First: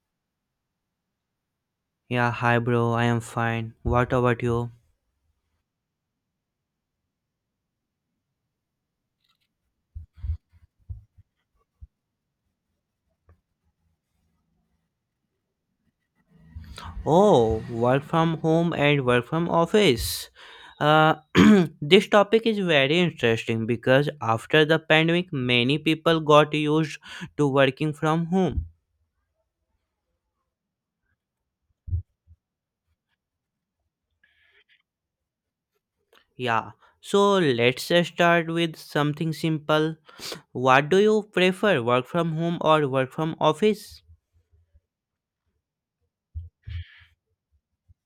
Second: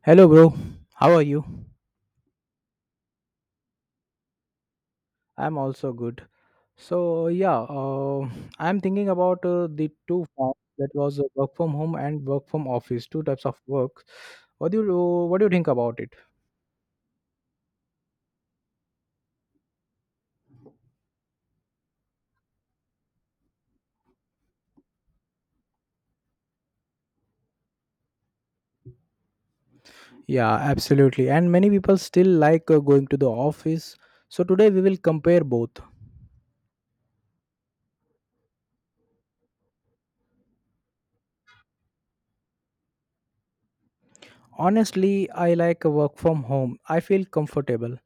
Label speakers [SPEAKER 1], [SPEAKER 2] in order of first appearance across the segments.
[SPEAKER 1] Hello, bro. How are you?
[SPEAKER 2] Yeah, hi bro, I am fine. What about you?
[SPEAKER 1] I'm also good. So yeah, uh, I'm thinking about the two forms that was work from home and work from office, two types of work. What do you what do you think about it?
[SPEAKER 2] Oh, work from home and work from office. Uh, this topic is very interesting because after the pandemic, many people got used to working from home.
[SPEAKER 1] Yeah, absolutely. And many people still like going to the office. So today we will compare both.
[SPEAKER 2] Yeah, so let's start with something simple. What do you prefer, work from home or work from office?
[SPEAKER 1] Honestly, I like work from home. I feel comfortable.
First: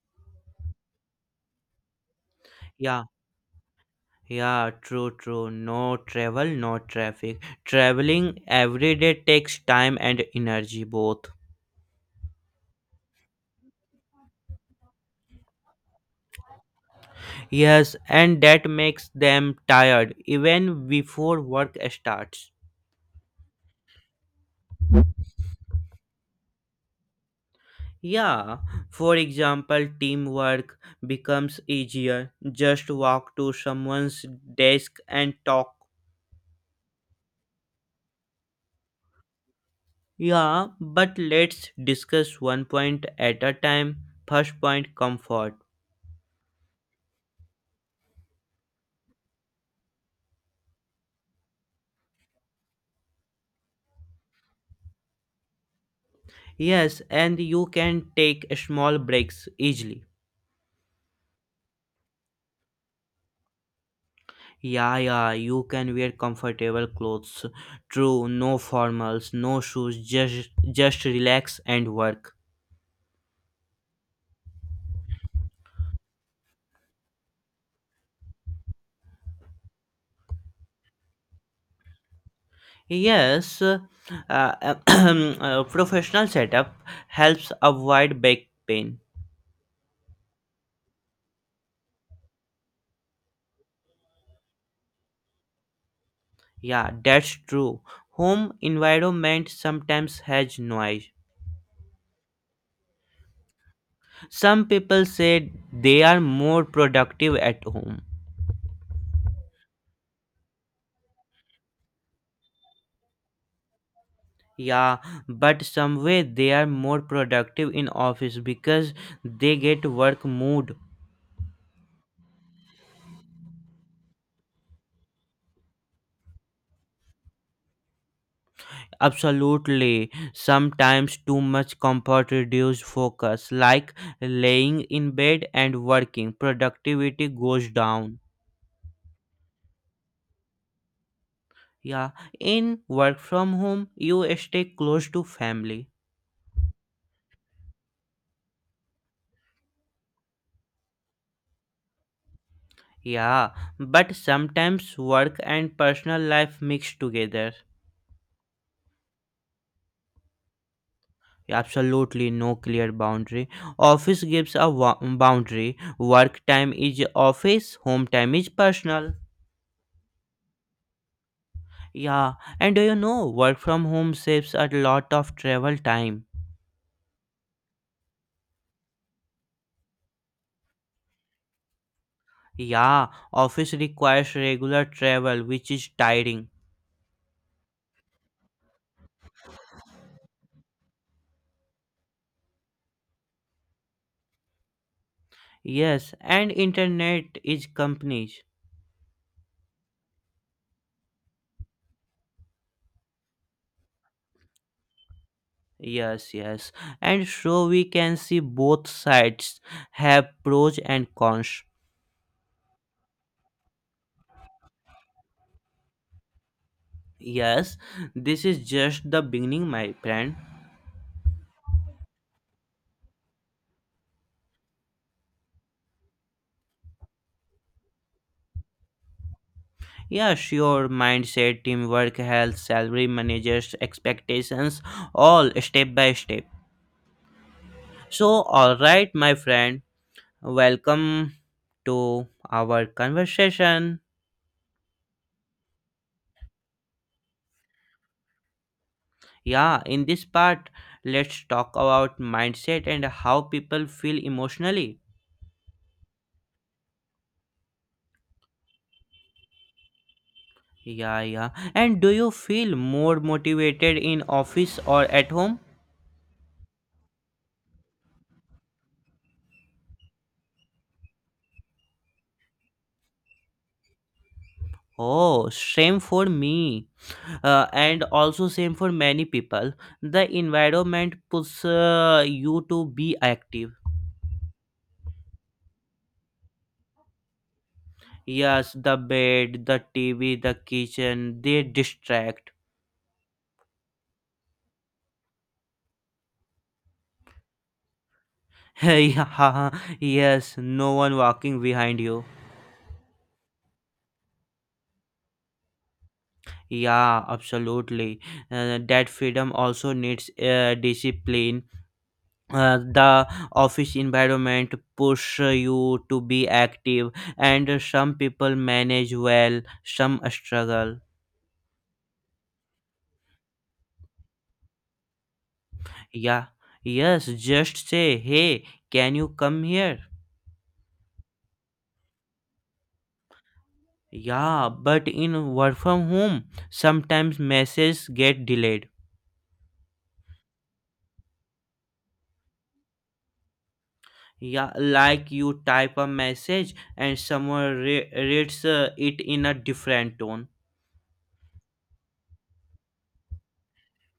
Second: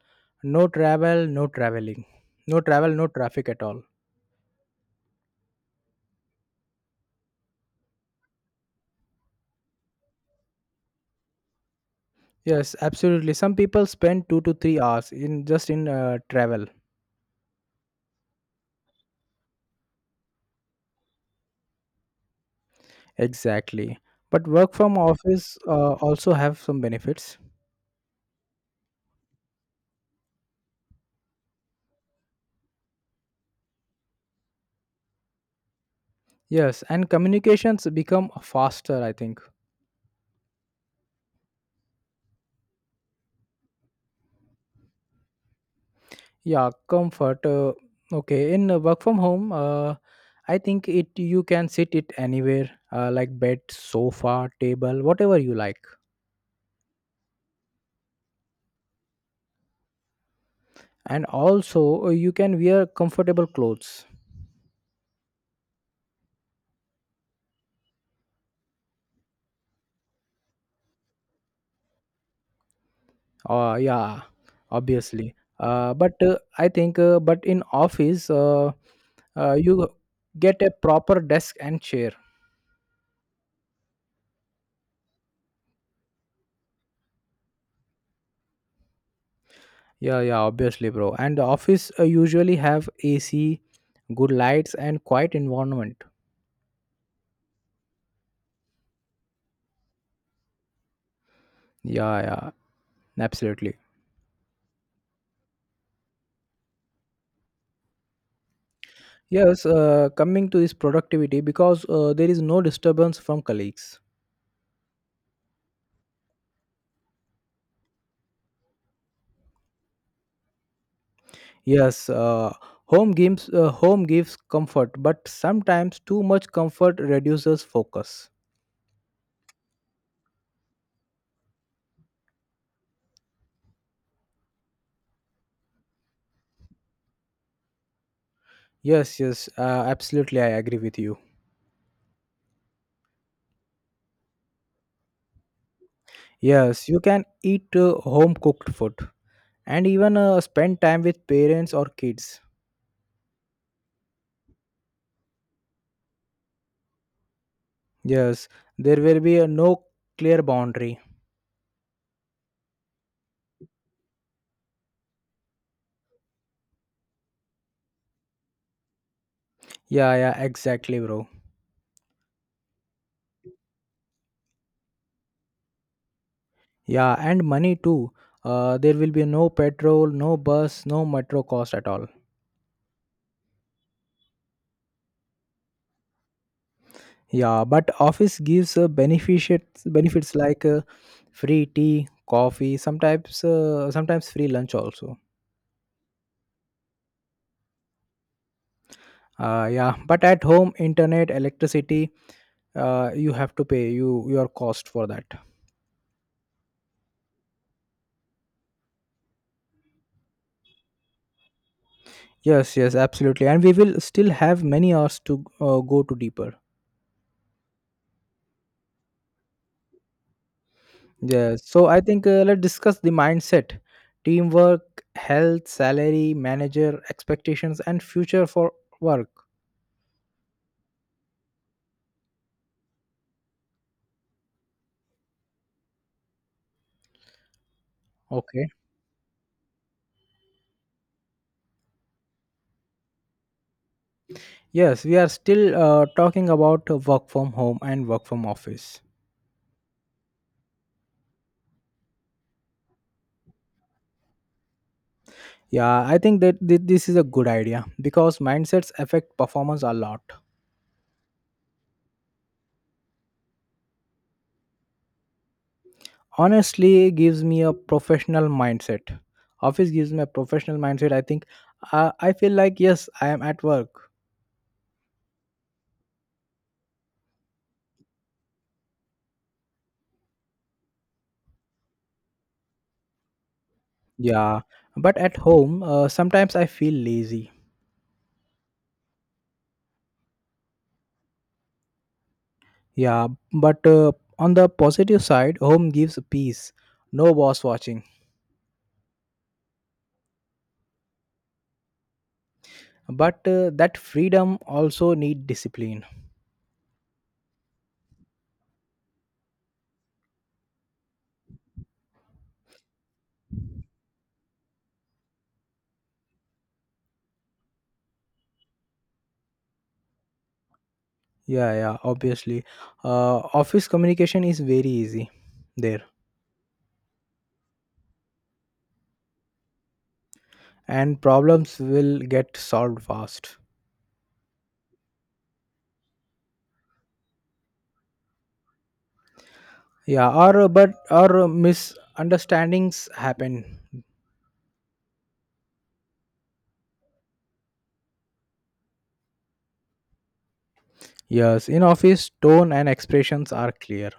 [SPEAKER 1] No travel, no traveling. No travel,
[SPEAKER 2] Yeah,
[SPEAKER 1] no traffic at all.
[SPEAKER 2] Yeah, true. No travel, no traffic. Traveling every day takes time and energy both.
[SPEAKER 1] Yes, absolutely. Some people spend 2 to 3 hours in just in travel.
[SPEAKER 2] Yes, and that makes them tired even before work starts.
[SPEAKER 1] Exactly. But work from office also have some benefits.
[SPEAKER 2] Yeah, for example, teamwork becomes easier. Just walk to someone's desk and talk.
[SPEAKER 1] Yes, and communications become faster, I think.
[SPEAKER 2] Yeah, but let's discuss one point at a time. First point, comfort.
[SPEAKER 1] Yeah, comfort. Okay, in work from home, I think it you can sit it anywhere, like bed, sofa, table, whatever you like,
[SPEAKER 2] Yes, and you can take small breaks easily.
[SPEAKER 1] and also you can wear comfortable clothes.
[SPEAKER 2] Yeah, you can wear comfortable clothes. True, no formals, no shoes, just relax and work.
[SPEAKER 1] Yeah, obviously. Uh, but uh, i think uh, but in office you get a proper desk and chair.
[SPEAKER 2] Yes, professional setup helps avoid back pain.
[SPEAKER 1] Yeah, yeah, obviously, bro. And the office usually have ac, good lights and quiet environment.
[SPEAKER 2] Yeah, that's true. Home environment sometimes has noise.
[SPEAKER 1] Yeah, yeah, absolutely.
[SPEAKER 2] Some people say they are more productive at home.
[SPEAKER 1] Yes Coming to this productivity, because there is no disturbance from colleagues.
[SPEAKER 2] Yeah, but some way they are more productive in office because they get work mood.
[SPEAKER 1] Yes uh, home gives uh, home gives comfort, but sometimes too much comfort reduces focus.
[SPEAKER 2] Absolutely. Sometimes too much comfort reduces focus, like laying in bed and working. Productivity goes down.
[SPEAKER 1] Yes, yes, absolutely. I agree with you.
[SPEAKER 2] Yeah, in work from home, you stay close to family.
[SPEAKER 1] Yes, you can eat home cooked food and even spend time with parents or kids.
[SPEAKER 2] Yeah, but sometimes work and personal life mix together.
[SPEAKER 1] Yes, there will be no clear boundary.
[SPEAKER 2] Absolutely, no clear boundary. Office gives a boundary. Work time is office, home time is personal.
[SPEAKER 1] Yeah, yeah, exactly, bro.
[SPEAKER 2] Yeah, and do you know, work from home saves a lot of travel time.
[SPEAKER 1] Yeah, and money too. There will be no petrol, no bus, no metro cost at all.
[SPEAKER 2] Yeah, office requires regular travel, which is tiring.
[SPEAKER 1] Yeah, but office gives benefits like free tea, coffee, sometimes free lunch also.
[SPEAKER 2] Yes, and internet is companies.
[SPEAKER 1] Yeah, but at home, internet, electricity, you have to pay your cost for that.
[SPEAKER 2] Yes, and so we can see both sides have pros and cons.
[SPEAKER 1] Yes, yes, absolutely. And we will still have many hours to go to deeper.
[SPEAKER 2] Yes, this is just the beginning, my friend.
[SPEAKER 1] Yes, so I think let's discuss the mindset, teamwork, health, salary, manager expectations and future for work.
[SPEAKER 2] Yeah, sure, mindset, teamwork, health, salary, managers, expectations, all step by step. So,
[SPEAKER 1] Okay.
[SPEAKER 2] all right, my friend, welcome to our conversation.
[SPEAKER 1] Yes, we are still talking about work from home and work from office.
[SPEAKER 2] Yeah, in this part, let's talk about mindset and how people feel emotionally.
[SPEAKER 1] Yeah, I think this is a good idea, because mindsets affect performance a lot.
[SPEAKER 2] Yeah. And do you feel more motivated in office or at home?
[SPEAKER 1] Honestly gives me a professional mindset office gives me a professional mindset, I think. I feel like, yes, I am at work.
[SPEAKER 2] Oh, same for me. And also same for many people. The environment puts you to be active.
[SPEAKER 1] Yeah, but at home sometimes I feel lazy.
[SPEAKER 2] Yes, the bed, the TV, the kitchen, they distract.
[SPEAKER 1] Yeah, but on the positive side, home gives peace. No boss watching.
[SPEAKER 2] Yeah, yes, no one walking behind you.
[SPEAKER 1] But that freedom also need discipline.
[SPEAKER 2] Yeah, absolutely. That freedom also needs discipline. The office environment push you to be active, and some people manage well, some struggle.
[SPEAKER 1] Yeah, yeah, obviously. Office communication is very easy there,
[SPEAKER 2] Yeah, yes, just say, hey, can you come here?
[SPEAKER 1] and problems will get solved fast.
[SPEAKER 2] Yeah, but in work from home, sometimes messages get delayed.
[SPEAKER 1] Yeah, or misunderstandings happen.
[SPEAKER 2] Yeah, like you type a message and someone reads it in a different tone.
[SPEAKER 1] Yes, in office tone and expressions are clear.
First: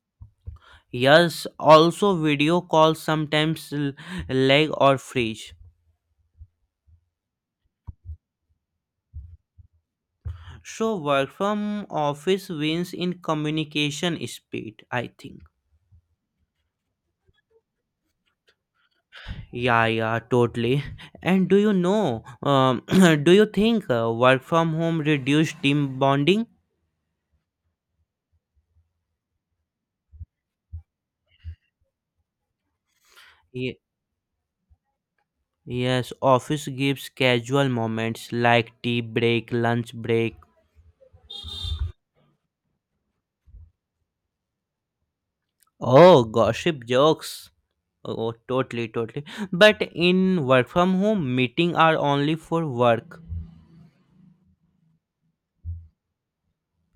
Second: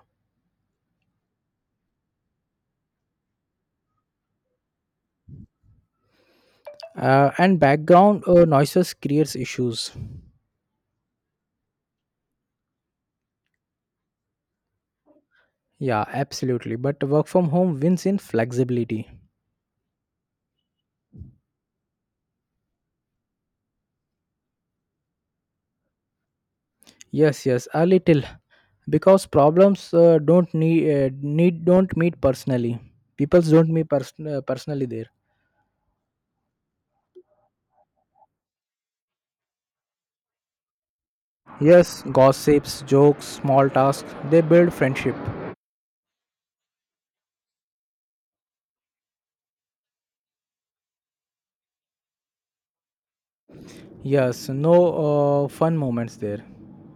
[SPEAKER 2] Yes, also video calls sometimes lag or freeze.
[SPEAKER 1] And background noises creates issues.
[SPEAKER 2] So work from office wins in communication speed, I think.
[SPEAKER 1] Yeah, absolutely, but work from home wins in flexibility.
[SPEAKER 2] Yeah, totally. And do you know? Do you think work from home reduce team bonding?
[SPEAKER 1] Yes, yes, a little, because problems don't need need don't meet personally people don't meet personally there.
[SPEAKER 2] Yes, office gives casual moments like tea break, lunch break.
[SPEAKER 1] Yes, gossips, jokes, small tasks, they build friendship.
[SPEAKER 2] Oh, gossip jokes. Oh, totally. But in work from home, meeting are only for work.
[SPEAKER 1] Yes, no fun moments there.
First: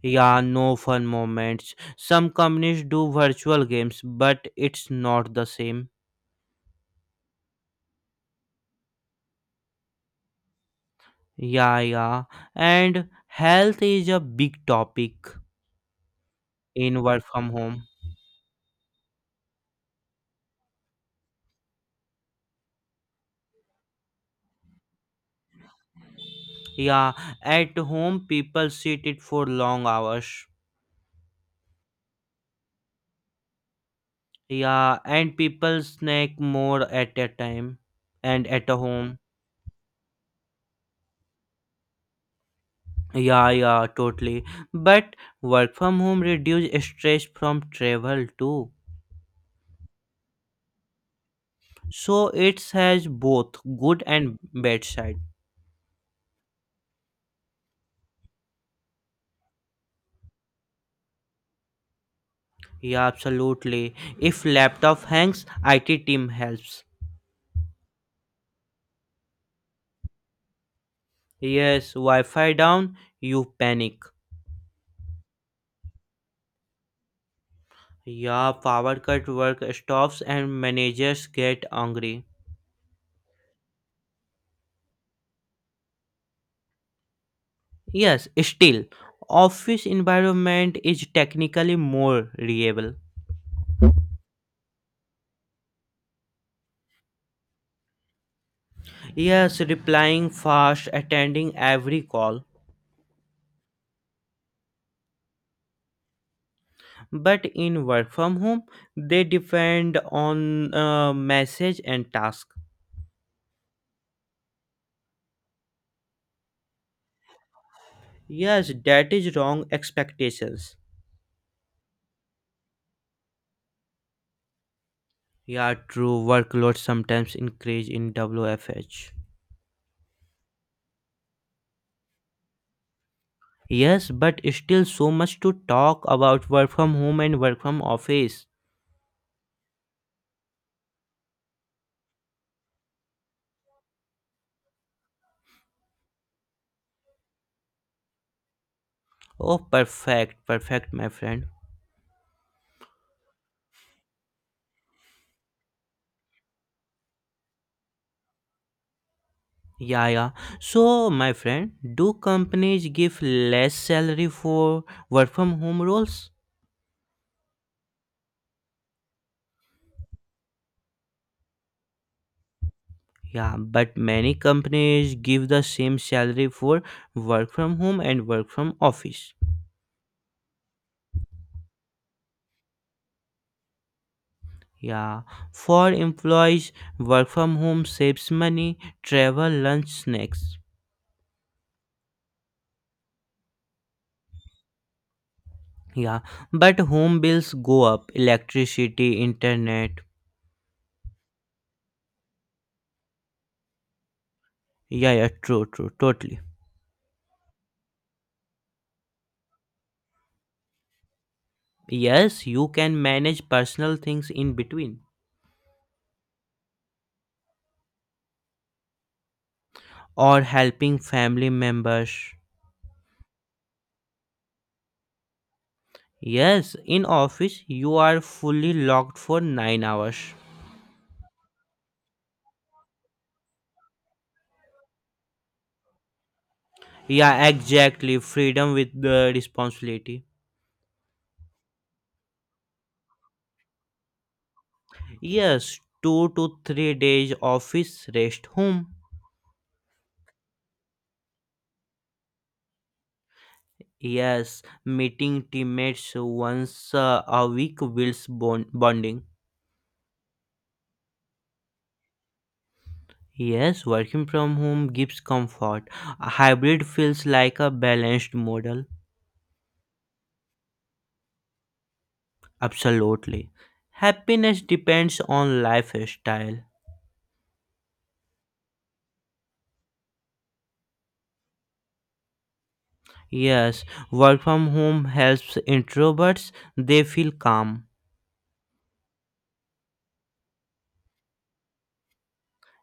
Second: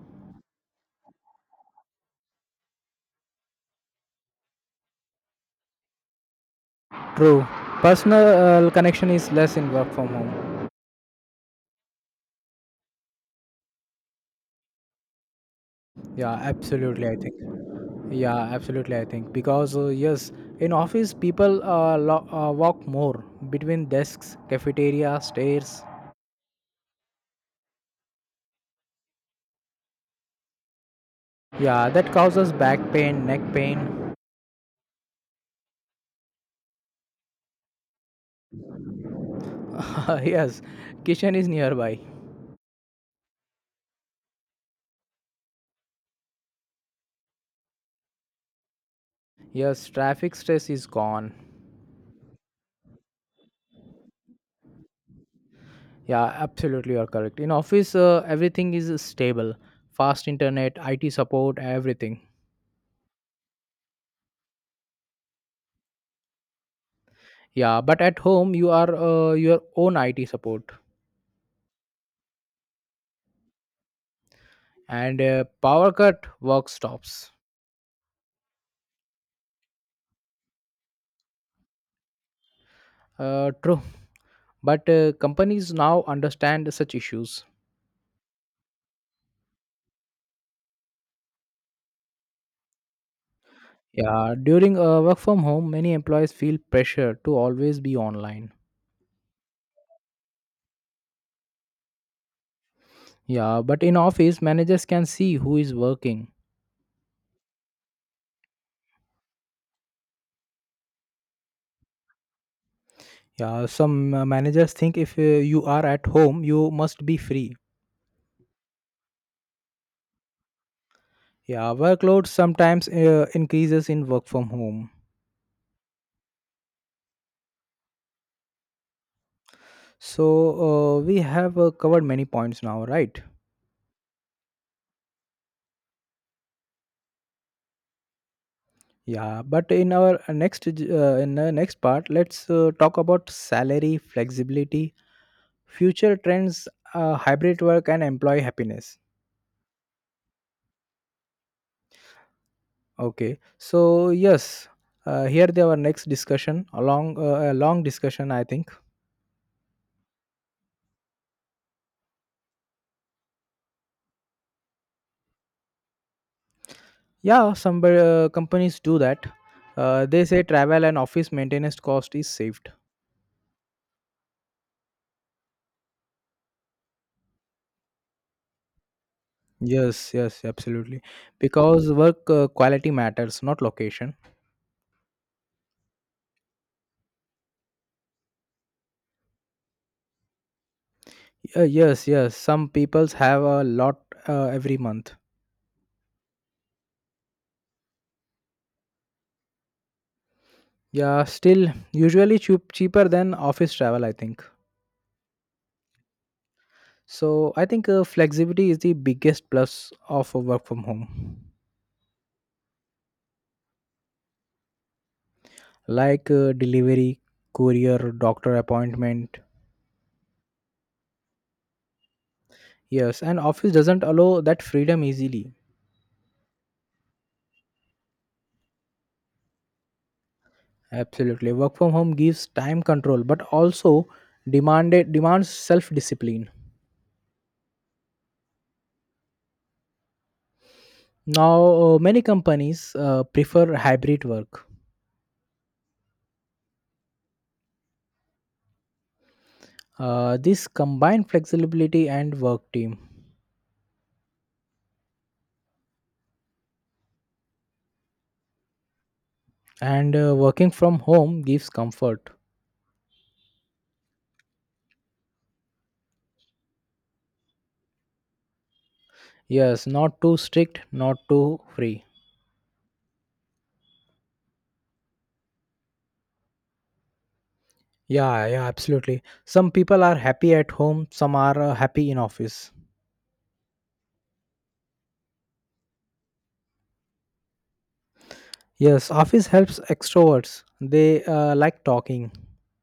[SPEAKER 2] Yeah, no fun moments. Some companies do virtual games, but it's not the same.
[SPEAKER 1] True. Personal connection is less in work from home.
[SPEAKER 2] Yeah. And health is a big topic
[SPEAKER 1] Yeah,
[SPEAKER 2] in
[SPEAKER 1] absolutely, I
[SPEAKER 2] work
[SPEAKER 1] think.
[SPEAKER 2] from home.
[SPEAKER 1] Yeah, absolutely, I think, because yes, in office people walk more between desks, cafeteria, stairs.
[SPEAKER 2] Yeah, at home people sit it for long hours.
[SPEAKER 1] Yeah, that causes back pain, neck pain.
[SPEAKER 2] Yeah, and people snack more at a time and at a home.
[SPEAKER 1] Yes, kitchen is nearby.
[SPEAKER 2] Yeah, totally. But work from home reduce stress from travel too.
[SPEAKER 1] Yes, traffic stress is gone.
[SPEAKER 2] So it has both good and bad side.
[SPEAKER 1] Yeah, absolutely, you're correct. In office, everything is stable. Fast internet, IT support, everything.
[SPEAKER 2] Yeah, absolutely. If laptop hangs, IT team helps.
[SPEAKER 1] Yeah, but at home you are, your own IT support.
[SPEAKER 2] Yes, Wi-Fi down, you panic.
[SPEAKER 1] And power cut work stops.
[SPEAKER 2] Yeah, power cut work stops and managers get angry.
[SPEAKER 1] True, but companies now understand such issues.
[SPEAKER 2] Yes, still, office environment is technically more reliable.
[SPEAKER 1] Yeah, during work from home, many employees feel pressure to always be online.
[SPEAKER 2] Yes, replying fast, attending every call.
[SPEAKER 1] Yeah, but in office, managers can see who is working.
[SPEAKER 2] But in work from home, they depend on message and task.
[SPEAKER 1] Yeah, some managers think if you are at home, you must be free.
[SPEAKER 2] Yes, that is wrong expectations.
[SPEAKER 1] Yeah, workload sometimes increases in work from home.
[SPEAKER 2] Yeah, true. Workload sometimes increase in WFH.
[SPEAKER 1] So we have covered many points now, right?
[SPEAKER 2] Yes, but still so much to talk about work from home and work from office.
[SPEAKER 1] Yeah, but in the next part, let's talk about salary flexibility, future trends, hybrid work, and employee happiness.
[SPEAKER 2] Oh, perfect, my friend.
[SPEAKER 1] Okay, so yes, here they our next discussion, a long discussion, I think.
[SPEAKER 2] Yeah. So, my friend, do companies give less salary for work from home roles?
[SPEAKER 1] Yeah, some companies do that. They say travel and office maintenance cost is saved.
[SPEAKER 2] Yeah, but many companies give the same salary for work from home and work from office.
[SPEAKER 1] Yes, yes, absolutely. Because work quality matters, not location.
[SPEAKER 2] Yeah, for employees, work from home saves money, travel, lunch, snacks.
[SPEAKER 1] Yes, yes. Some peoples have a lot every month.
[SPEAKER 2] Yeah, but home bills go up, electricity, internet.
[SPEAKER 1] Yeah, still cheaper than office travel, I think.
[SPEAKER 2] Yeah, true, totally.
[SPEAKER 1] So I think flexibility is the biggest plus of a work from home,
[SPEAKER 2] Yes, you can manage personal things in between,
[SPEAKER 1] like delivery, courier, doctor appointment.
[SPEAKER 2] or helping family members.
[SPEAKER 1] Yes, and office doesn't allow that freedom easily.
[SPEAKER 2] Yes, in office you are fully locked for 9 hours.
[SPEAKER 1] Absolutely, work from home gives time control, but also demanded demands self discipline.
[SPEAKER 2] Yeah, exactly. Freedom with the responsibility.
[SPEAKER 1] Now, many companies prefer hybrid work.
[SPEAKER 2] Yes, 2 to 3 days office, rest home.
[SPEAKER 1] This combine flexibility and work team,
[SPEAKER 2] Yes, meeting teammates once a week builds bonding.
[SPEAKER 1] and working from home gives comfort.
[SPEAKER 2] Yes, working from home gives comfort. A hybrid feels like a balanced model.
[SPEAKER 1] Yes, not too strict, not too free.
[SPEAKER 2] Absolutely. Happiness depends on lifestyle.
[SPEAKER 1] Yeah, yeah, absolutely. Some people are happy at home, some are happy in office.
[SPEAKER 2] Yes, work from home helps introverts. They feel calm.
[SPEAKER 1] Yes, office helps extroverts, they like talking.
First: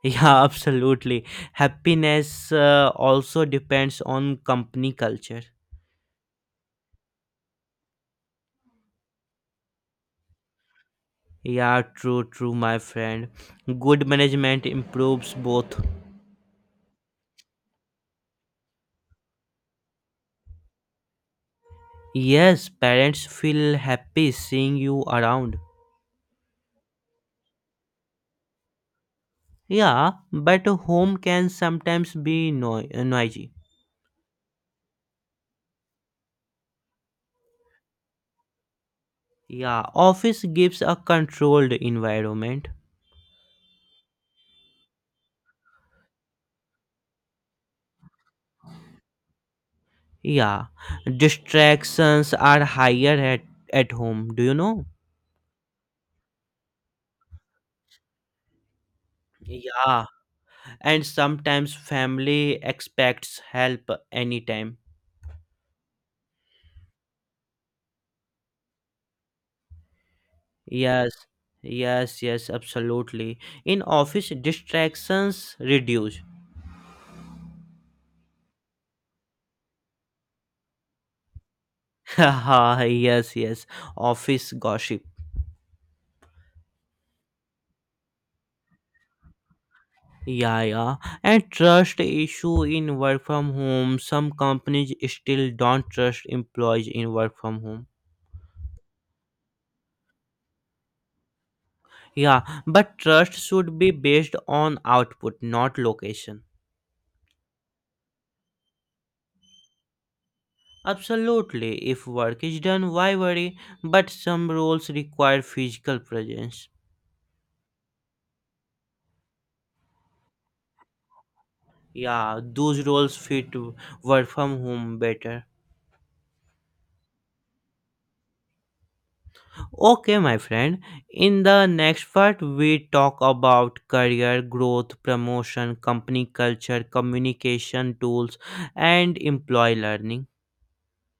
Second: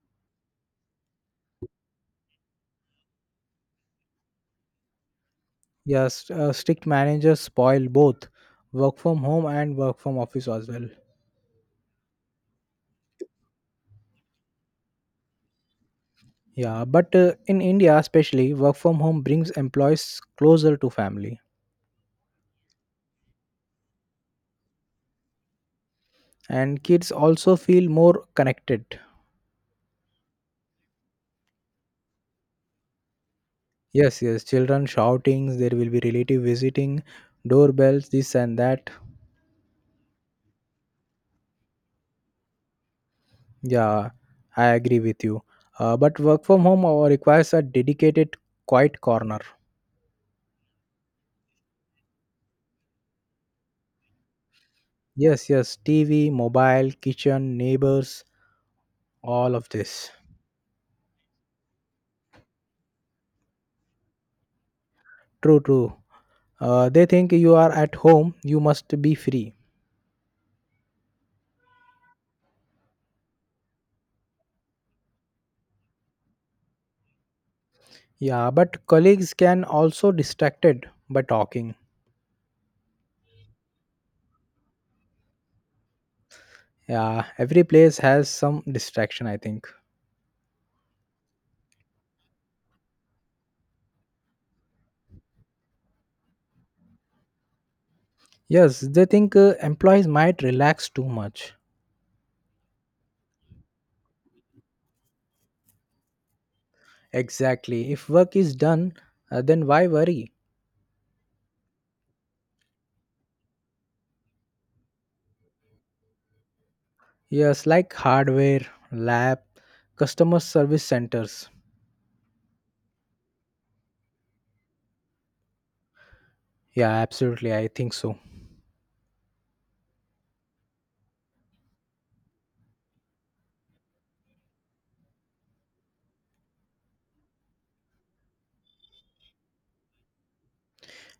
[SPEAKER 2] Yeah, absolutely. Happiness also depends on company culture.
[SPEAKER 1] Yes, strict managers spoil both work from home and work from office as well.
[SPEAKER 2] Yeah, true, my friend. Good management improves both.
[SPEAKER 1] Yeah, but in india especially, work from home brings employees closer to family.
[SPEAKER 2] Yes, parents feel happy seeing you around.
[SPEAKER 1] And kids also feel more connected.
[SPEAKER 2] Yeah, but home can sometimes be noisy.
[SPEAKER 1] Yes, yes, children shoutings, there will be relative visiting, doorbells, this and that.
[SPEAKER 2] Yeah, office gives a controlled environment.
[SPEAKER 1] Yeah, I agree with you. But work from home requires a dedicated quiet corner.
[SPEAKER 2] Yeah, distractions are higher at home, do you know?
[SPEAKER 1] Yes, yes, TV, mobile, kitchen, neighbors, all of
[SPEAKER 2] Yeah,
[SPEAKER 1] this.
[SPEAKER 2] and sometimes family expects help anytime.
[SPEAKER 1] True, true. They think you are at home, you must be free.
[SPEAKER 2] Yes, yes, absolutely. In office, distractions reduce.
[SPEAKER 1] Yeah, but colleagues can also distracted by talking.
[SPEAKER 2] Haha, yes, office gossip.
[SPEAKER 1] Yeah, every place has some distraction, I think.
[SPEAKER 2] Yeah, and trust issue in work from home. Some companies still don't trust employees in work from home.
[SPEAKER 1] Yes, they think employees might relax too much.
[SPEAKER 2] Yeah, but trust should be based on output, not location.
[SPEAKER 1] Exactly. If work is done, then why worry?
[SPEAKER 2] Absolutely, if work is done, why worry? But some roles require physical presence.
[SPEAKER 1] Yes, like hardware, lab, customer service centers.
[SPEAKER 2] Yeah, those roles fit work from home better.
[SPEAKER 1] Yeah, absolutely, I think so.
[SPEAKER 2] Okay, my friend, in the next part, we talk about career growth, promotion, company culture, communication tools, and employee learning.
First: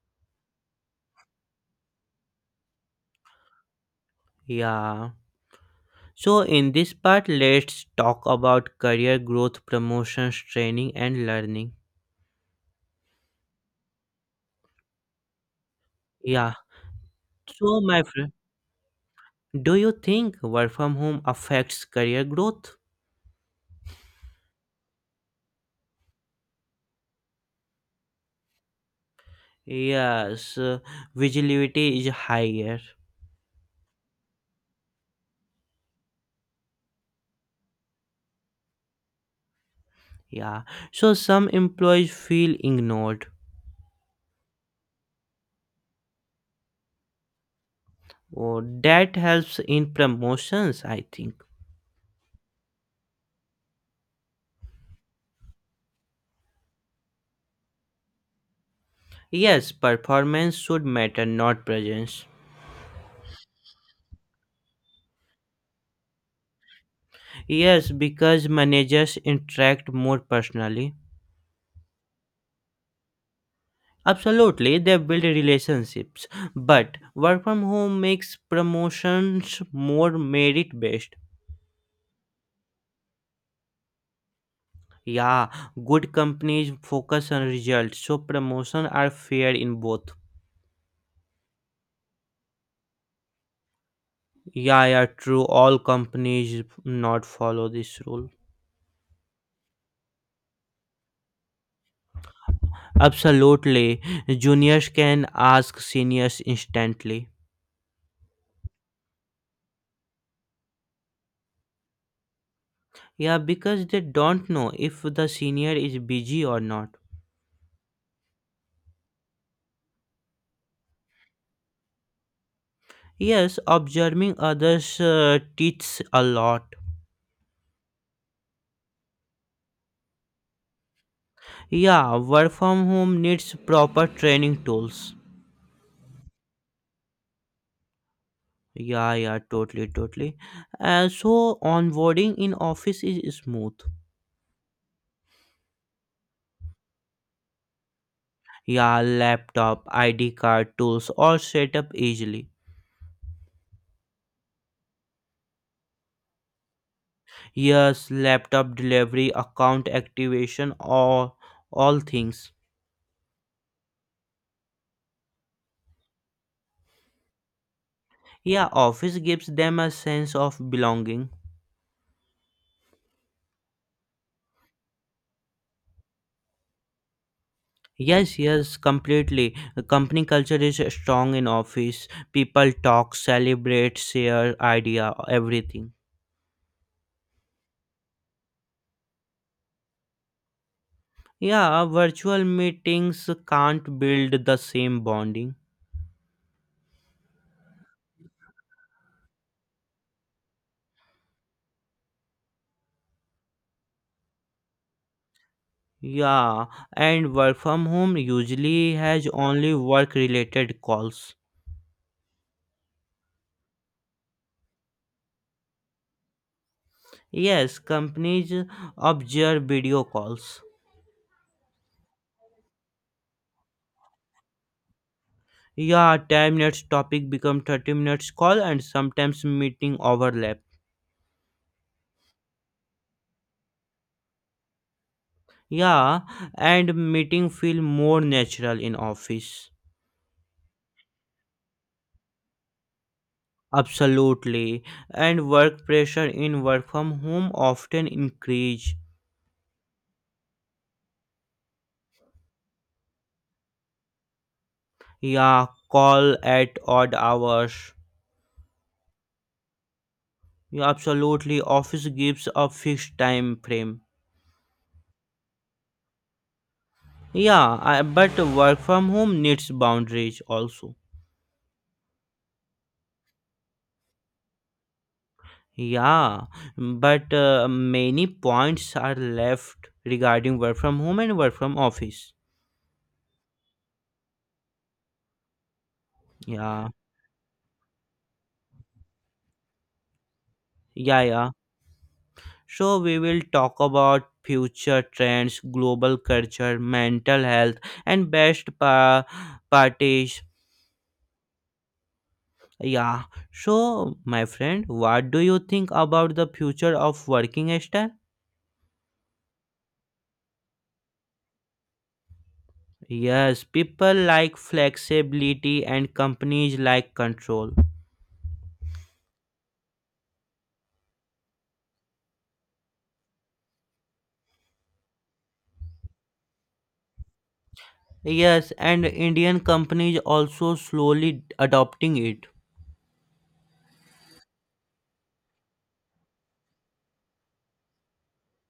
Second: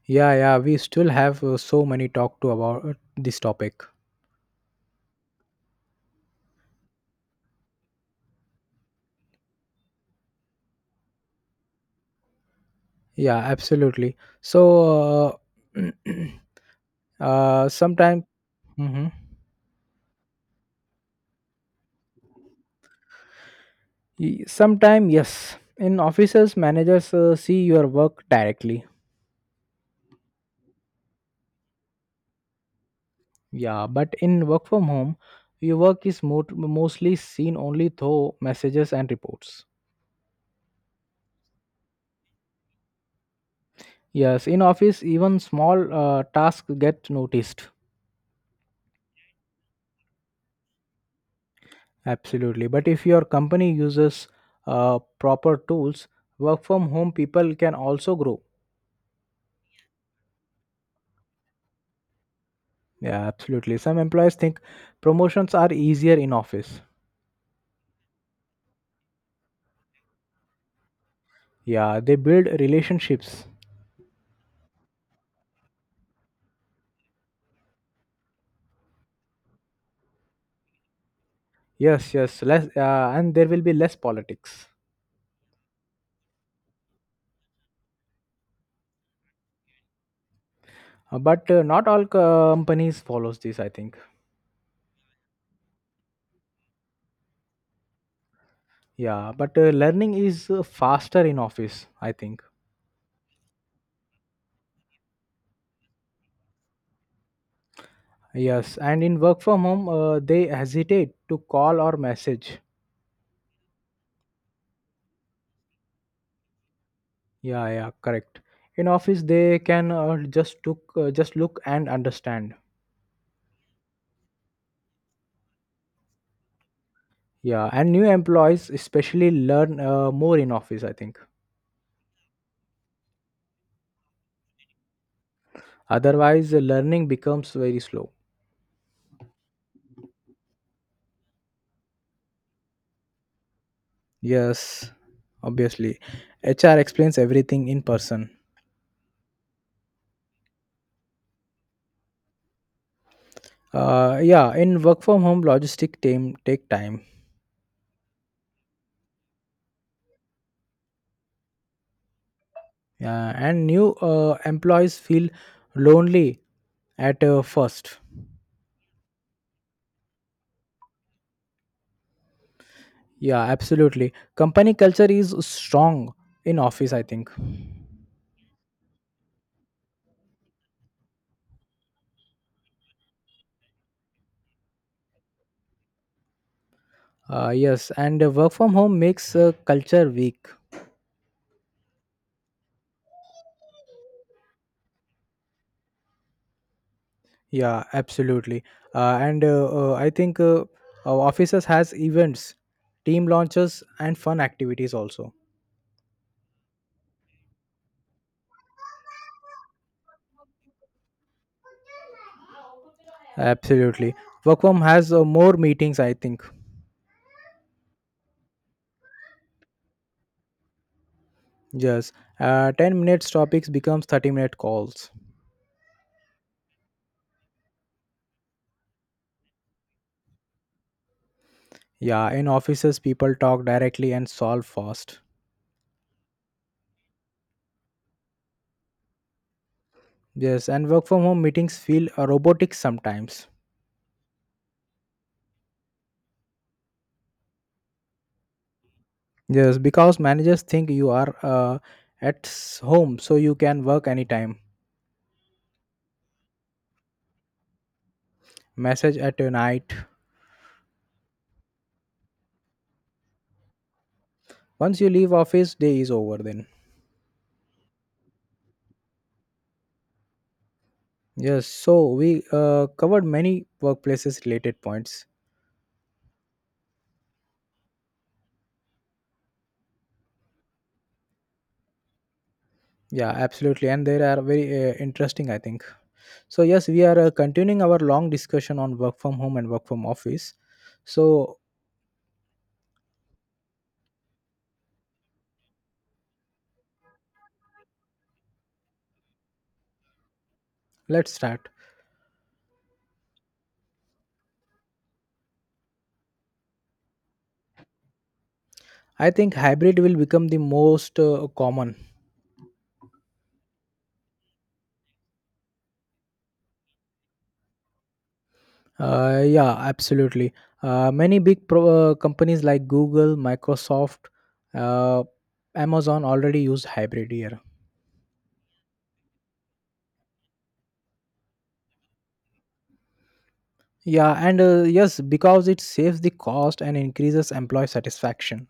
[SPEAKER 1] Yeah, yeah. We still have so many talk to about this topic.
[SPEAKER 2] Yeah. So, in this part, let's talk about career growth, promotions, training, and learning.
[SPEAKER 1] Yeah, absolutely. So, uh,
[SPEAKER 2] Yeah.
[SPEAKER 1] uh,
[SPEAKER 2] So, my
[SPEAKER 1] sometime,
[SPEAKER 2] friend,
[SPEAKER 1] mm-hmm.
[SPEAKER 2] do you think work from home affects career growth?
[SPEAKER 1] Sometime, yes. In offices, managers see your work directly.
[SPEAKER 2] Yes, visibility is higher.
[SPEAKER 1] Yeah, but in work from home, your work is mostly seen only through messages and reports.
[SPEAKER 2] Yeah. So, some employees feel ignored.
[SPEAKER 1] Yes, in office, even small tasks get noticed.
[SPEAKER 2] Oh, that helps in promotions, I think.
[SPEAKER 1] Absolutely. But if your company uses proper tools, work from home people can also grow.
[SPEAKER 2] Yes, performance should matter, not presence.
[SPEAKER 1] Yeah, absolutely. Some employees think promotions are easier in office.
[SPEAKER 2] Yes, because managers interact more personally.
[SPEAKER 1] Yeah, they build relationships.
[SPEAKER 2] Absolutely, they build relationships, but work from home makes promotions more merit based.
[SPEAKER 1] Yes, yes, less, and there will be less politics.
[SPEAKER 2] Yeah, good companies focus on results, so promotions are fair in both.
[SPEAKER 1] But not all companies follows this, I think.
[SPEAKER 2] Yeah, true. All companies not follow this rule.
[SPEAKER 1] Yeah, but learning is faster in office, I think.
[SPEAKER 2] Absolutely, juniors can ask seniors instantly.
[SPEAKER 1] Yes, and in work from home, they hesitate to call or message.
[SPEAKER 2] Yeah, because they don't know if the senior is busy or not.
[SPEAKER 1] Yeah, yeah, correct. In office, they can just look and understand.
[SPEAKER 2] Yes, observing others teaches a lot.
[SPEAKER 1] Yeah, and new employees especially learn more in office, I think.
[SPEAKER 2] Yeah, work from home needs proper training tools.
[SPEAKER 1] Otherwise, learning becomes very slow.
[SPEAKER 2] Yeah, totally. So onboarding in office is smooth.
[SPEAKER 1] Yes, obviously. HR explains everything in person.
[SPEAKER 2] Yeah, laptop, ID card tools all set up easily.
[SPEAKER 1] Yeah, in work from home, logistic team take time.
[SPEAKER 2] Yes, laptop delivery, account activation, all things.
[SPEAKER 1] Yeah, and new employees feel lonely at first.
[SPEAKER 2] Yeah, office gives them a sense of belonging.
[SPEAKER 1] Yeah, absolutely. Company culture is strong in office, I think.
[SPEAKER 2] Yes, completely. The company culture is strong in office. People talk, celebrate, share idea, everything.
[SPEAKER 1] Yes, and work from home makes culture weak.
[SPEAKER 2] Yeah, virtual meetings can't build the same bonding.
[SPEAKER 1] Yeah, absolutely. And I think our offices has events, team launches, and fun activities also.
[SPEAKER 2] Yeah, and work from home usually has only work related calls.
[SPEAKER 1] Absolutely. Work from has more meetings, I think.
[SPEAKER 2] Yes, companies observe video calls.
[SPEAKER 1] Yes. 10 minutes topics becomes 30-minute calls.
[SPEAKER 2] Yeah, 10 minutes topic become 30 minutes call and sometimes meeting overlap.
[SPEAKER 1] Yeah, in offices, people talk directly and solve fast.
[SPEAKER 2] Yeah, and meeting feel more natural in office.
[SPEAKER 1] Yes, and work from home meetings feel robotic sometimes.
[SPEAKER 2] Absolutely. And work pressure in work from home often increase.
[SPEAKER 1] Yes, because managers think you are home, so you can work anytime.
[SPEAKER 2] Yeah, call at odd hours.
[SPEAKER 1] Message at a night.
[SPEAKER 2] Yeah, absolutely. Office gives a fixed time frame.
[SPEAKER 1] Once you leave office, day is over then.
[SPEAKER 2] Yeah, I, but work from home needs boundaries also.
[SPEAKER 1] Yes, so we covered many workplaces related points.
[SPEAKER 2] Yeah, but many points are left regarding work from home and work from office.
[SPEAKER 1] Yeah, absolutely, and they are very interesting, I think. So yes,
[SPEAKER 2] Yeah,
[SPEAKER 1] we are continuing our long discussion on work from home and work from office.
[SPEAKER 2] yeah.
[SPEAKER 1] So
[SPEAKER 2] So we will talk about future trends, global culture, mental health, and best parties.
[SPEAKER 1] let's start.
[SPEAKER 2] Yeah. So, my friend, what do you think about the future of working style?
[SPEAKER 1] I think hybrid will become the most common.
[SPEAKER 2] Yes, people like flexibility and companies like control.
[SPEAKER 1] Yeah, absolutely. Many big companies like Google, Microsoft, uh, Amazon already use hybrid here.
[SPEAKER 2] Yes, and Indian companies also slowly adopting it.
[SPEAKER 1] Yeah, and yes, because it saves the cost and increases employee satisfaction.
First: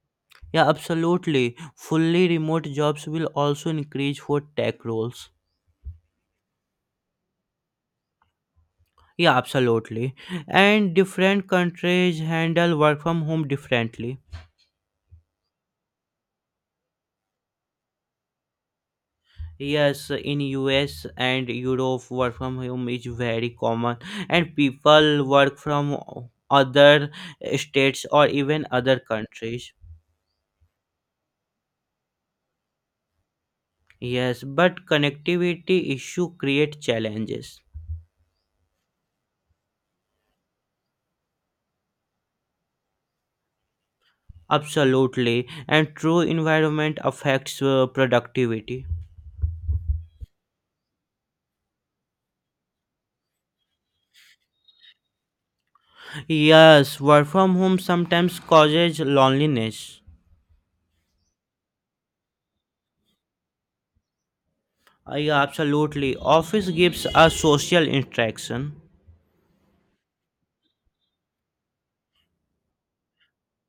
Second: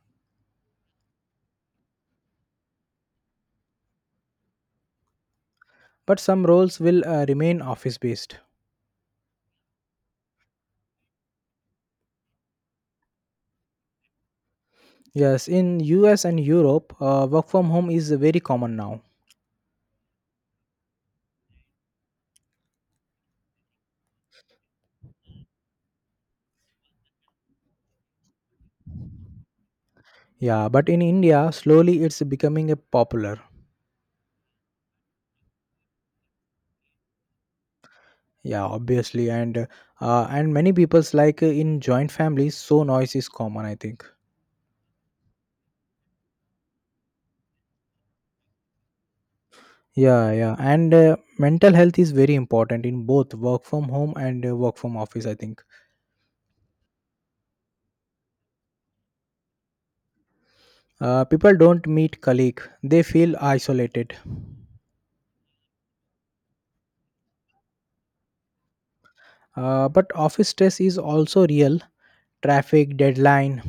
[SPEAKER 2] Yeah, absolutely. Fully remote jobs will also increase for tech roles.
[SPEAKER 1] But some roles will remain office based.
[SPEAKER 2] Yeah, absolutely. And different countries handle work from home differently.
[SPEAKER 1] Yes, in US and Europe, work from home is very common now.
[SPEAKER 2] Yes, in US and Europe, work from home is very common, and people work from other states or even other countries.
[SPEAKER 1] Yeah, but in India, slowly it's becoming a popular.
[SPEAKER 2] Yes, but connectivity issue create challenges.
[SPEAKER 1] Yeah, obviously. And many people's like in joint families, so noise is common, I think.
[SPEAKER 2] Absolutely, and true environment affects productivity.
[SPEAKER 1] Yeah, yeah and Mental health is very important in both work from home and work from office, I think.
[SPEAKER 2] Yes, work from home sometimes causes loneliness.
[SPEAKER 1] People don't meet colleague, they feel isolated.
[SPEAKER 2] Yeah, absolutely. Office gives a social interaction.
[SPEAKER 1] But office stress is also real. Traffic, deadline.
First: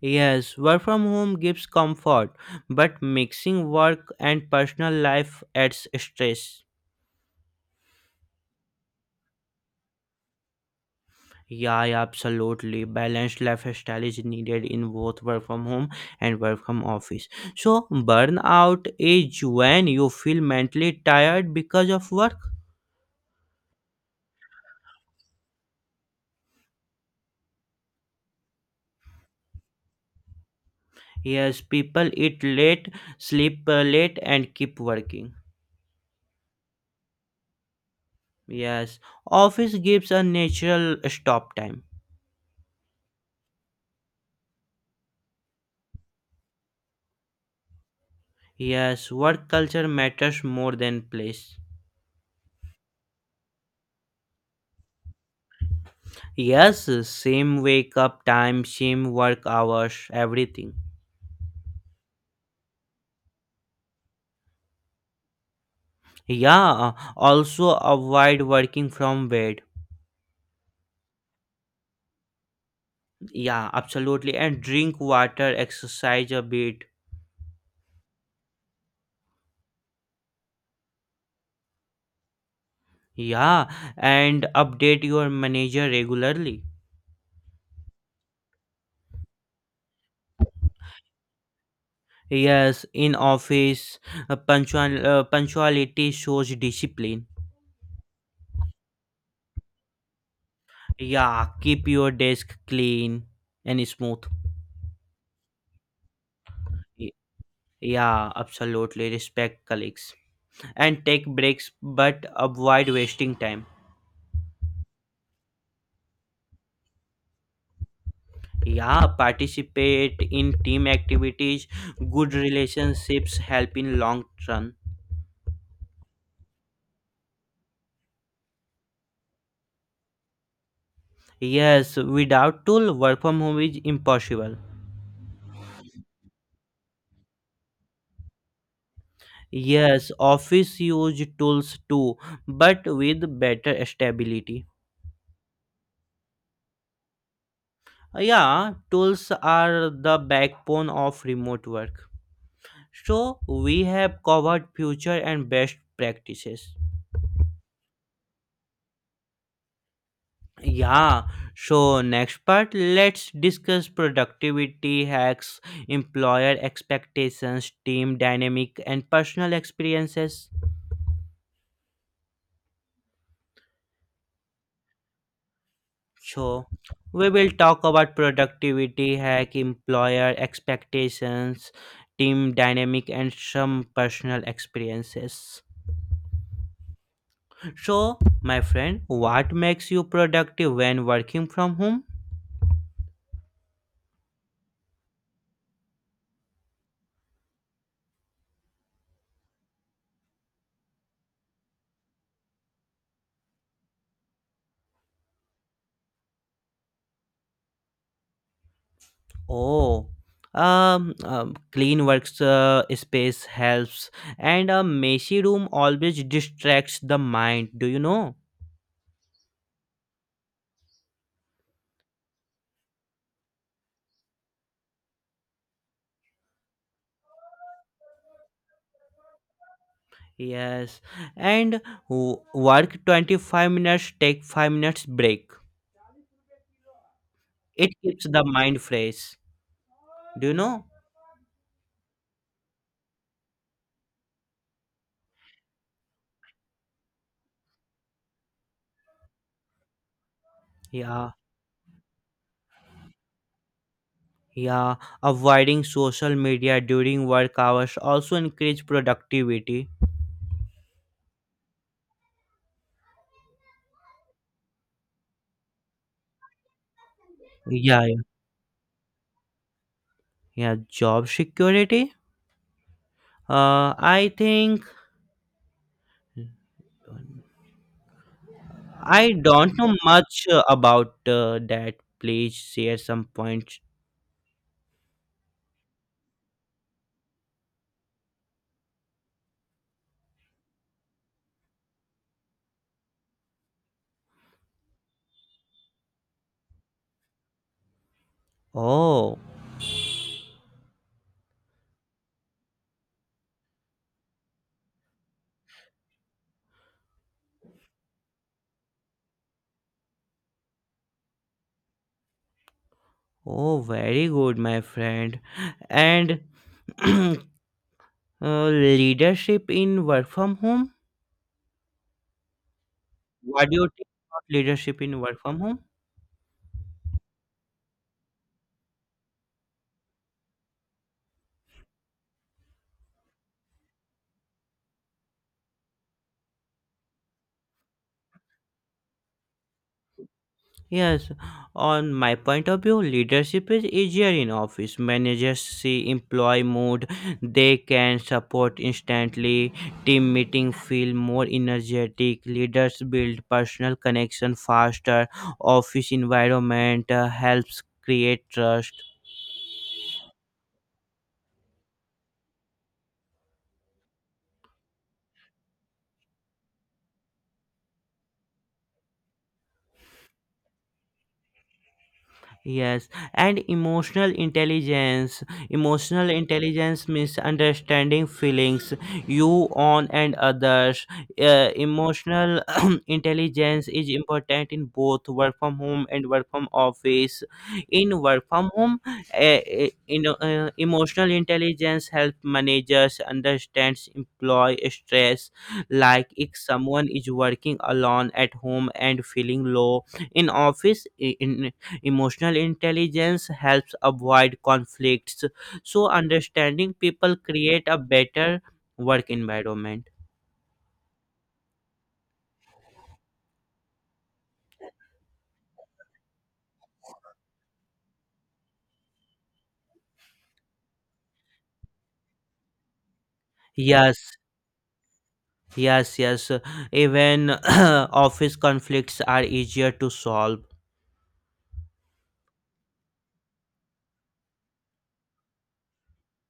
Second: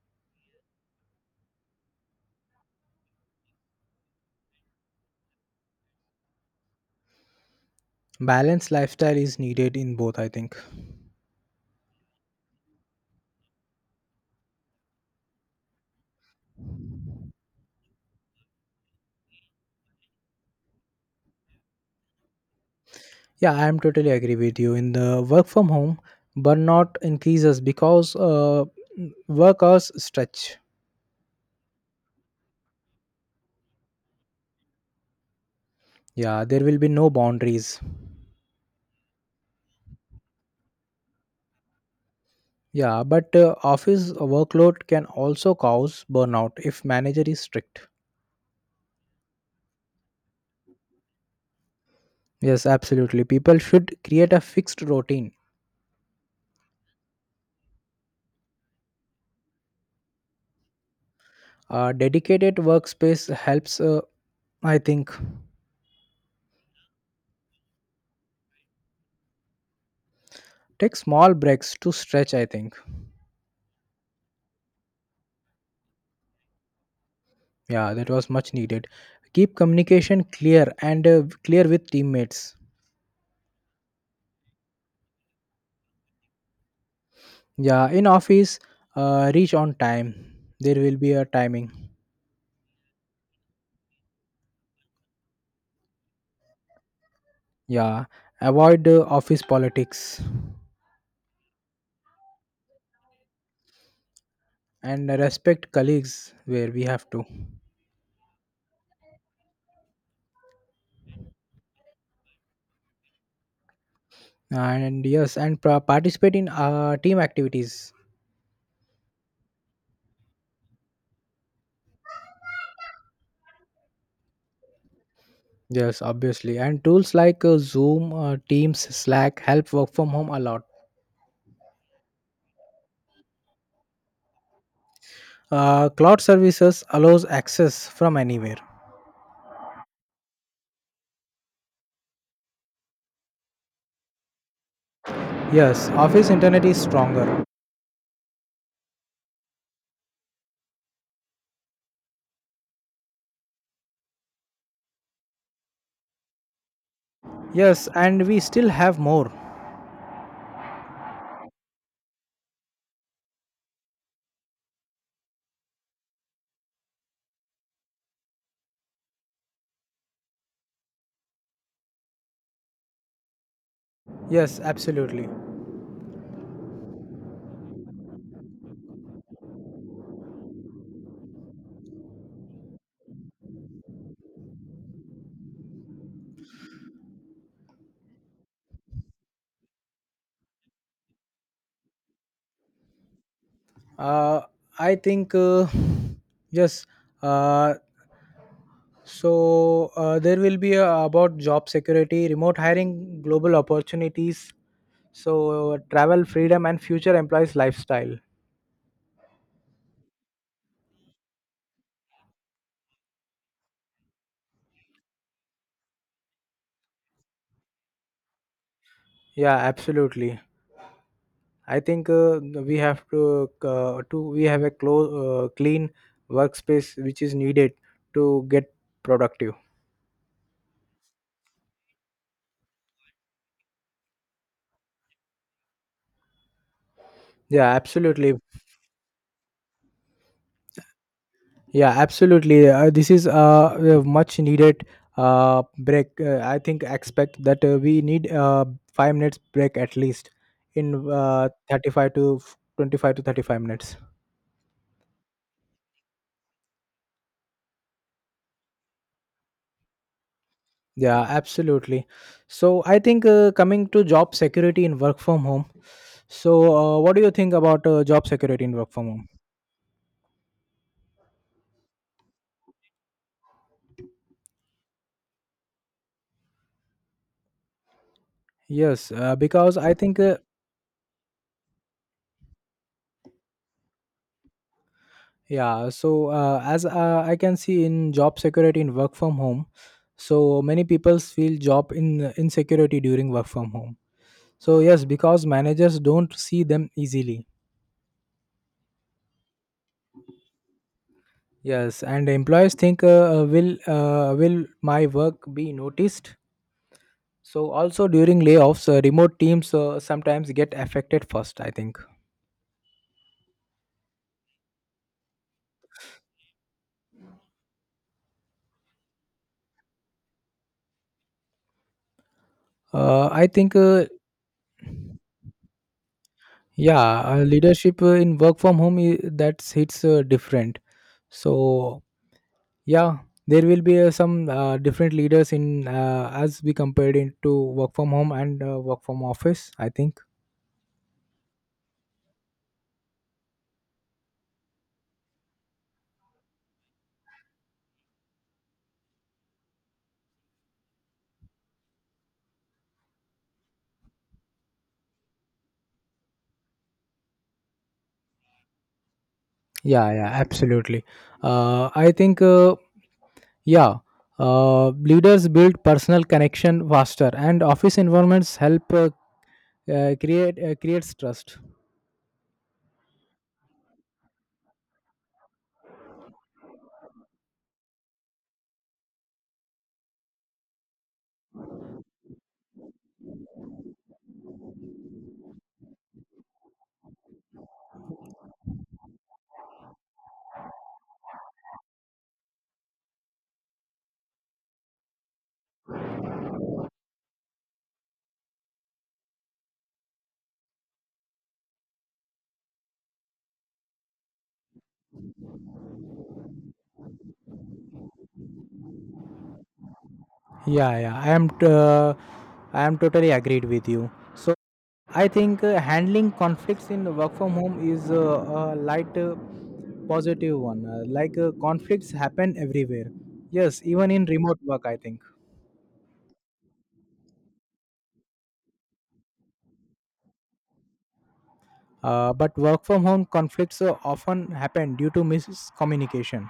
[SPEAKER 2] Yes, work from home gives comfort, but mixing work and personal life adds stress.
[SPEAKER 1] Balanced lifestyle is needed in both, I think.
[SPEAKER 2] Yeah, absolutely. Balanced lifestyle is needed in both work from home and work from office. So, burnout is when you feel mentally tired because of work.
[SPEAKER 1] Yeah, I am totally agree with you. In the work from home, burnout increases because work hours stretch.
[SPEAKER 2] Yes, people eat late, sleep late, and keep working.
[SPEAKER 1] Yeah, there will be no boundaries.
[SPEAKER 2] Yes, office gives a natural stop time.
[SPEAKER 1] Yeah, but office workload can also cause burnout if manager is strict.
[SPEAKER 2] Yes, work culture matters more than place.
[SPEAKER 1] Yes, absolutely. People should create a fixed routine.
[SPEAKER 2] Yes, same wake up time, same work hours, everything.
[SPEAKER 1] A dedicated workspace helps, I think.
[SPEAKER 2] Yeah, also avoid working from bed.
[SPEAKER 1] Take small breaks to stretch, I think.
[SPEAKER 2] Yeah, absolutely. And drink water, exercise a bit.
[SPEAKER 1] Yeah, that was much needed. Keep communication clear and clear with teammates.
[SPEAKER 2] Yeah, and update your manager regularly.
[SPEAKER 1] Yeah, in office, reach on time, there will be a timing.
[SPEAKER 2] Yes, in office, punctuality shows discipline.
[SPEAKER 1] Yeah. Avoid office politics
[SPEAKER 2] Yeah, keep your desk clean and smooth.
[SPEAKER 1] and respect colleagues where we have
[SPEAKER 2] Y-
[SPEAKER 1] to.
[SPEAKER 2] Yeah, absolutely. Respect colleagues, and take breaks but avoid wasting time.
[SPEAKER 1] And yes, and participate in team activities.
[SPEAKER 2] Yeah, participate in team activities. Good relationships help in long run.
[SPEAKER 1] Yes, obviously, and tools like Zoom, Teams, Slack help work from home a lot.
[SPEAKER 2] Yes, without tool work from home is impossible.
[SPEAKER 1] Cloud services allows access from anywhere.
[SPEAKER 2] Yes, office use tools too, but with better stability.
[SPEAKER 1] Yes, office internet is stronger.
[SPEAKER 2] Yeah, tools are the backbone of remote work. So we have covered future and best practices.
[SPEAKER 1] Yes, and we still have more.
[SPEAKER 2] Yeah, so next part, let's discuss productivity hacks, employer expectations, team dynamic, and personal experiences.
[SPEAKER 1] Yes, absolutely.
[SPEAKER 2] So, we will talk about productivity hack, employer expectations, team dynamic, and some personal experiences. So, my friend, what makes you productive when working from home?
[SPEAKER 1] Uh, i think uh, Yes. Uh, So uh, there will be about job security, remote hiring, global opportunities, so travel freedom and future employees lifestyle.
[SPEAKER 2] Oh, clean works space helps, and a messy room always distracts the mind. Do you know?
[SPEAKER 1] Yeah, absolutely. I think we have a close, clean workspace which is needed to get productive.
[SPEAKER 2] Yes, and work 25 minutes, take 5 minutes break.
[SPEAKER 1] Yeah,
[SPEAKER 2] It keeps
[SPEAKER 1] absolutely.
[SPEAKER 2] the mind fresh. Do you know?
[SPEAKER 1] Yeah, absolutely. This is a much needed break. I think expect that we need 5 minutes break at least in
[SPEAKER 2] Yeah,
[SPEAKER 1] 35 to 25 to 35 minutes.
[SPEAKER 2] yeah. Avoiding social media during work hours also increase productivity.
[SPEAKER 1] Yeah, absolutely. So I think coming to job security in work from home. So what do you think about
[SPEAKER 2] Yeah, yeah.
[SPEAKER 1] job security in work from home?
[SPEAKER 2] Yeah. Job security. I think
[SPEAKER 1] Yes,
[SPEAKER 2] I don't
[SPEAKER 1] because I
[SPEAKER 2] know
[SPEAKER 1] think uh,
[SPEAKER 2] much about that. Please share some points.
[SPEAKER 1] Yeah, so as I can see in job security in work from home, so many people feel job in insecurity during work from home. So yes, because managers don't see them easily.
[SPEAKER 2] Oh,
[SPEAKER 1] Yes, and employees think, will my work be noticed? So also during layoffs, remote teams sometimes get affected first, I think.
[SPEAKER 2] oh, very good, my friend. And uh, leadership in work from home.
[SPEAKER 1] Uh, I
[SPEAKER 2] What do
[SPEAKER 1] think
[SPEAKER 2] you
[SPEAKER 1] uh,
[SPEAKER 2] think about leadership in work from home?
[SPEAKER 1] yeah, leadership in work from home, that's hits different. So yeah, there will be some different leaders in as we compared into work from home and work from office, I think.
[SPEAKER 2] Yes, on my point of view, leadership is easier in office. Managers see employee mood, they can support instantly. Team meeting feel more energetic. Leaders build personal connection faster. Office environment helps create trust.
[SPEAKER 1] Yeah, yeah, absolutely. I think Yeah, leaders build personal connection faster, and office environments help creates trust.
[SPEAKER 2] Yes, and emotional intelligence. Emotional intelligence means understanding feelings you on and others. Emotional intelligence is important in both work from home and work from office. In work from home, emotional intelligence help managers understands employee stress. Like if someone is working alone at home and feeling low, in office in Emotional intelligence helps avoid conflicts. So, understanding people create a better work environment.
[SPEAKER 1] Yeah, yeah, I am totally agreed with you. So I think handling conflicts in work from home is a light, positive one. Like conflicts happen everywhere. Yes, even
[SPEAKER 2] Yes,
[SPEAKER 1] in remote work, I think.
[SPEAKER 2] yes. Even office conflicts are easier to solve.
[SPEAKER 1] But work from home conflicts often happen due to miscommunication.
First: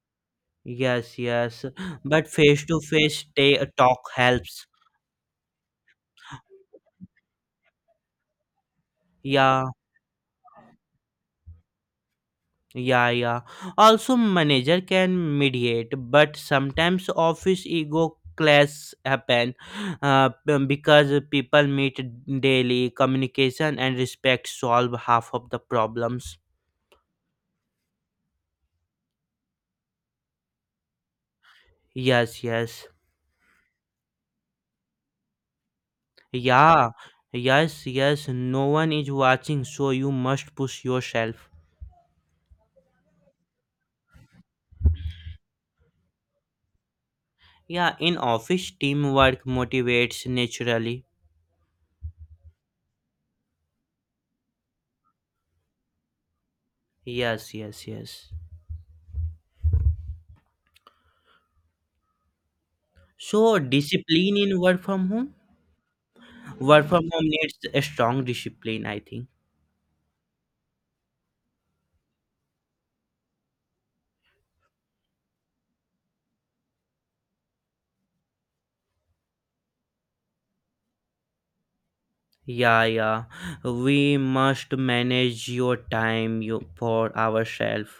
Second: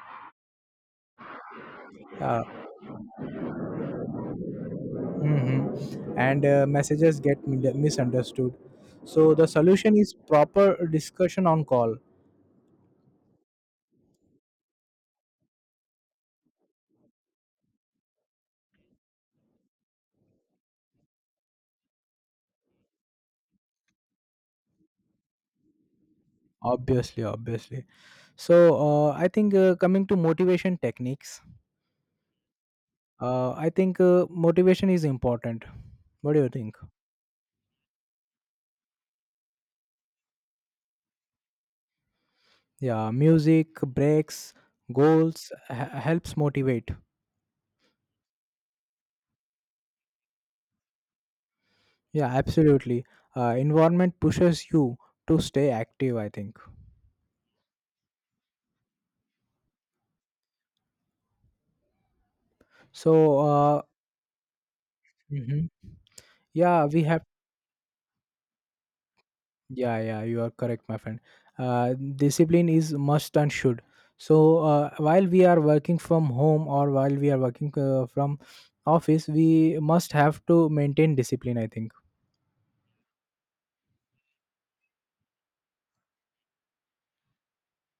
[SPEAKER 2] Yes. But
[SPEAKER 1] Uh,
[SPEAKER 2] face to face talk helps.
[SPEAKER 1] mhm. And messages get misunderstood. So the
[SPEAKER 2] Yeah.
[SPEAKER 1] solution is proper discussion on call.
[SPEAKER 2] Yeah. Also, manager can mediate, but sometimes office ego clash happen because people meet daily. Communication and respect solve half of the problems.
[SPEAKER 1] Obviously, obviously. So I think coming to motivation techniques.
[SPEAKER 2] Yes.
[SPEAKER 1] I think motivation is important. What do you think?
[SPEAKER 2] Yeah, yes. No one is watching, so you must push yourself.
[SPEAKER 1] Yeah, music breaks, helps motivate.
[SPEAKER 2] Yeah, in office, teamwork motivates naturally.
[SPEAKER 1] Yeah, absolutely. Environment pushes you to stay active, I think.
[SPEAKER 2] Yes.
[SPEAKER 1] So
[SPEAKER 2] So, discipline in work from home.
[SPEAKER 1] mhm. Yeah,
[SPEAKER 2] Work
[SPEAKER 1] we
[SPEAKER 2] from
[SPEAKER 1] have.
[SPEAKER 2] home needs a strong discipline, I think.
[SPEAKER 1] Yeah, yeah, you are correct, my friend. uh, Discipline is must and should. So while we are working from home or while we are working from office, we must have to maintain discipline, I think.
[SPEAKER 2] Yeah. We must manage your time you for ourselves.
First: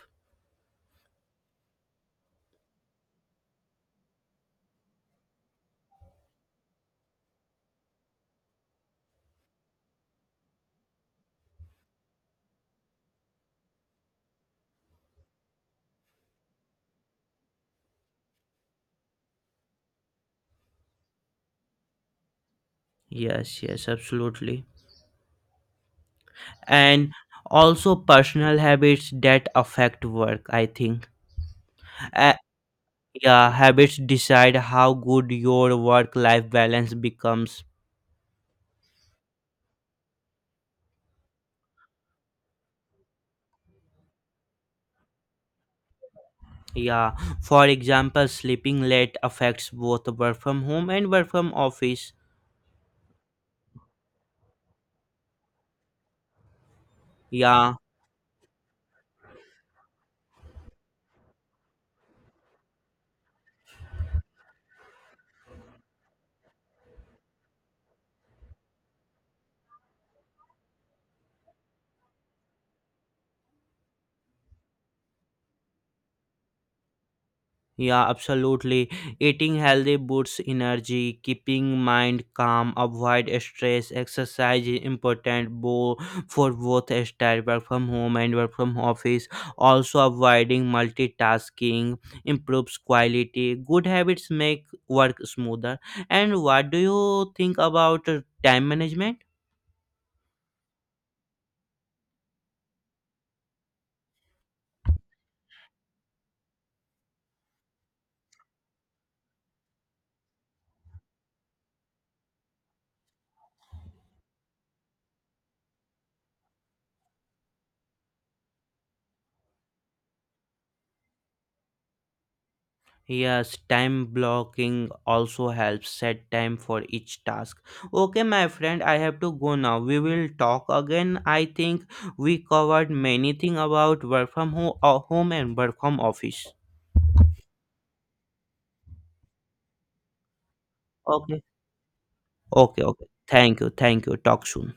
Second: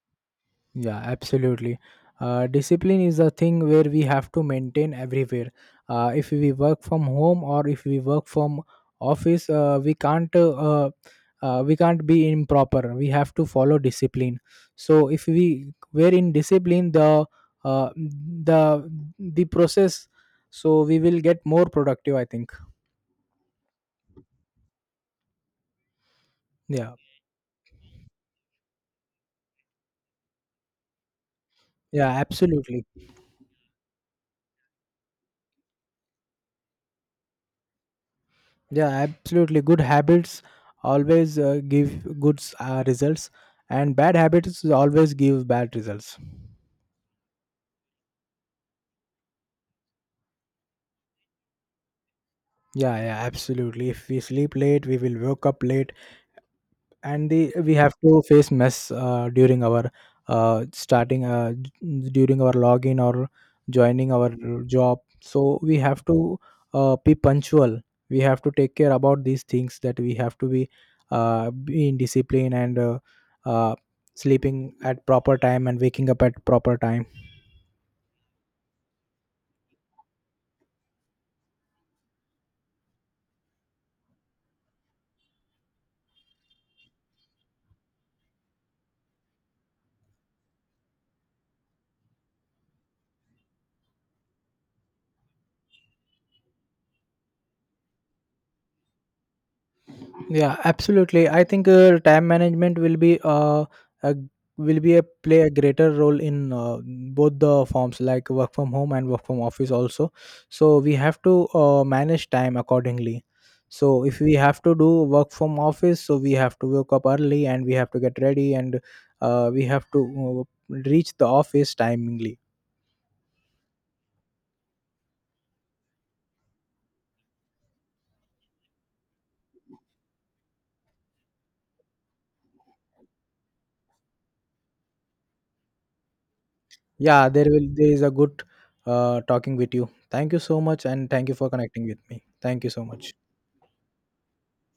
[SPEAKER 1] Yeah, absolutely. Discipline is a thing where we have to maintain everywhere. If we work from home or if we work from office, we can't be improper. We have to follow discipline. So if we were in discipline, uh, the the process, so we will get more productive, I think.
[SPEAKER 2] Yes, absolutely.
[SPEAKER 1] Yeah.
[SPEAKER 2] And also personal habits that affect work, I think.
[SPEAKER 1] Yeah,
[SPEAKER 2] Uh,
[SPEAKER 1] absolutely.
[SPEAKER 2] yeah, habits decide how good your work life balance becomes.
[SPEAKER 1] Yeah, absolutely. Good habits always give good results, and bad habits always give bad results.
[SPEAKER 2] Yeah, for example, sleeping late affects both work from home and work from office.
[SPEAKER 1] Yeah, yeah, absolutely. If we sleep late, we will wake up late, and the we
[SPEAKER 2] Yeah,
[SPEAKER 1] have to face mess during our during our login or joining our job. So we have to be punctual. We have to take care about these things, that we have to be in discipline and uh, sleeping at proper time and waking up at proper time.
[SPEAKER 2] Yeah, absolutely. Eating healthy boosts energy, keeping mind calm, avoid stress, exercise is important for both style work from home and work from office. Also avoiding multitasking improves quality. Good habits make work smoother. And what do you think about time management?
[SPEAKER 1] Yeah, absolutely. I think time management will be a, will be a play a greater role in both the forms like work from home and work from office also. So we have to manage time accordingly. So if we have to do work from office, so we have to wake up early and we have to get ready, and we have to reach the office timingly.
[SPEAKER 2] Yes, time blocking also helps set time for each task. Okay, my friend, I have to go now. We will talk again. I think we covered many things about work from home and work from office.
[SPEAKER 1] There is a good talking with you. Thank you so much, and thank you
[SPEAKER 2] Okay.
[SPEAKER 1] for connecting with me. Thank you
[SPEAKER 2] Okay,
[SPEAKER 1] so
[SPEAKER 2] okay.
[SPEAKER 1] much.
[SPEAKER 2] Thank you. Talk soon.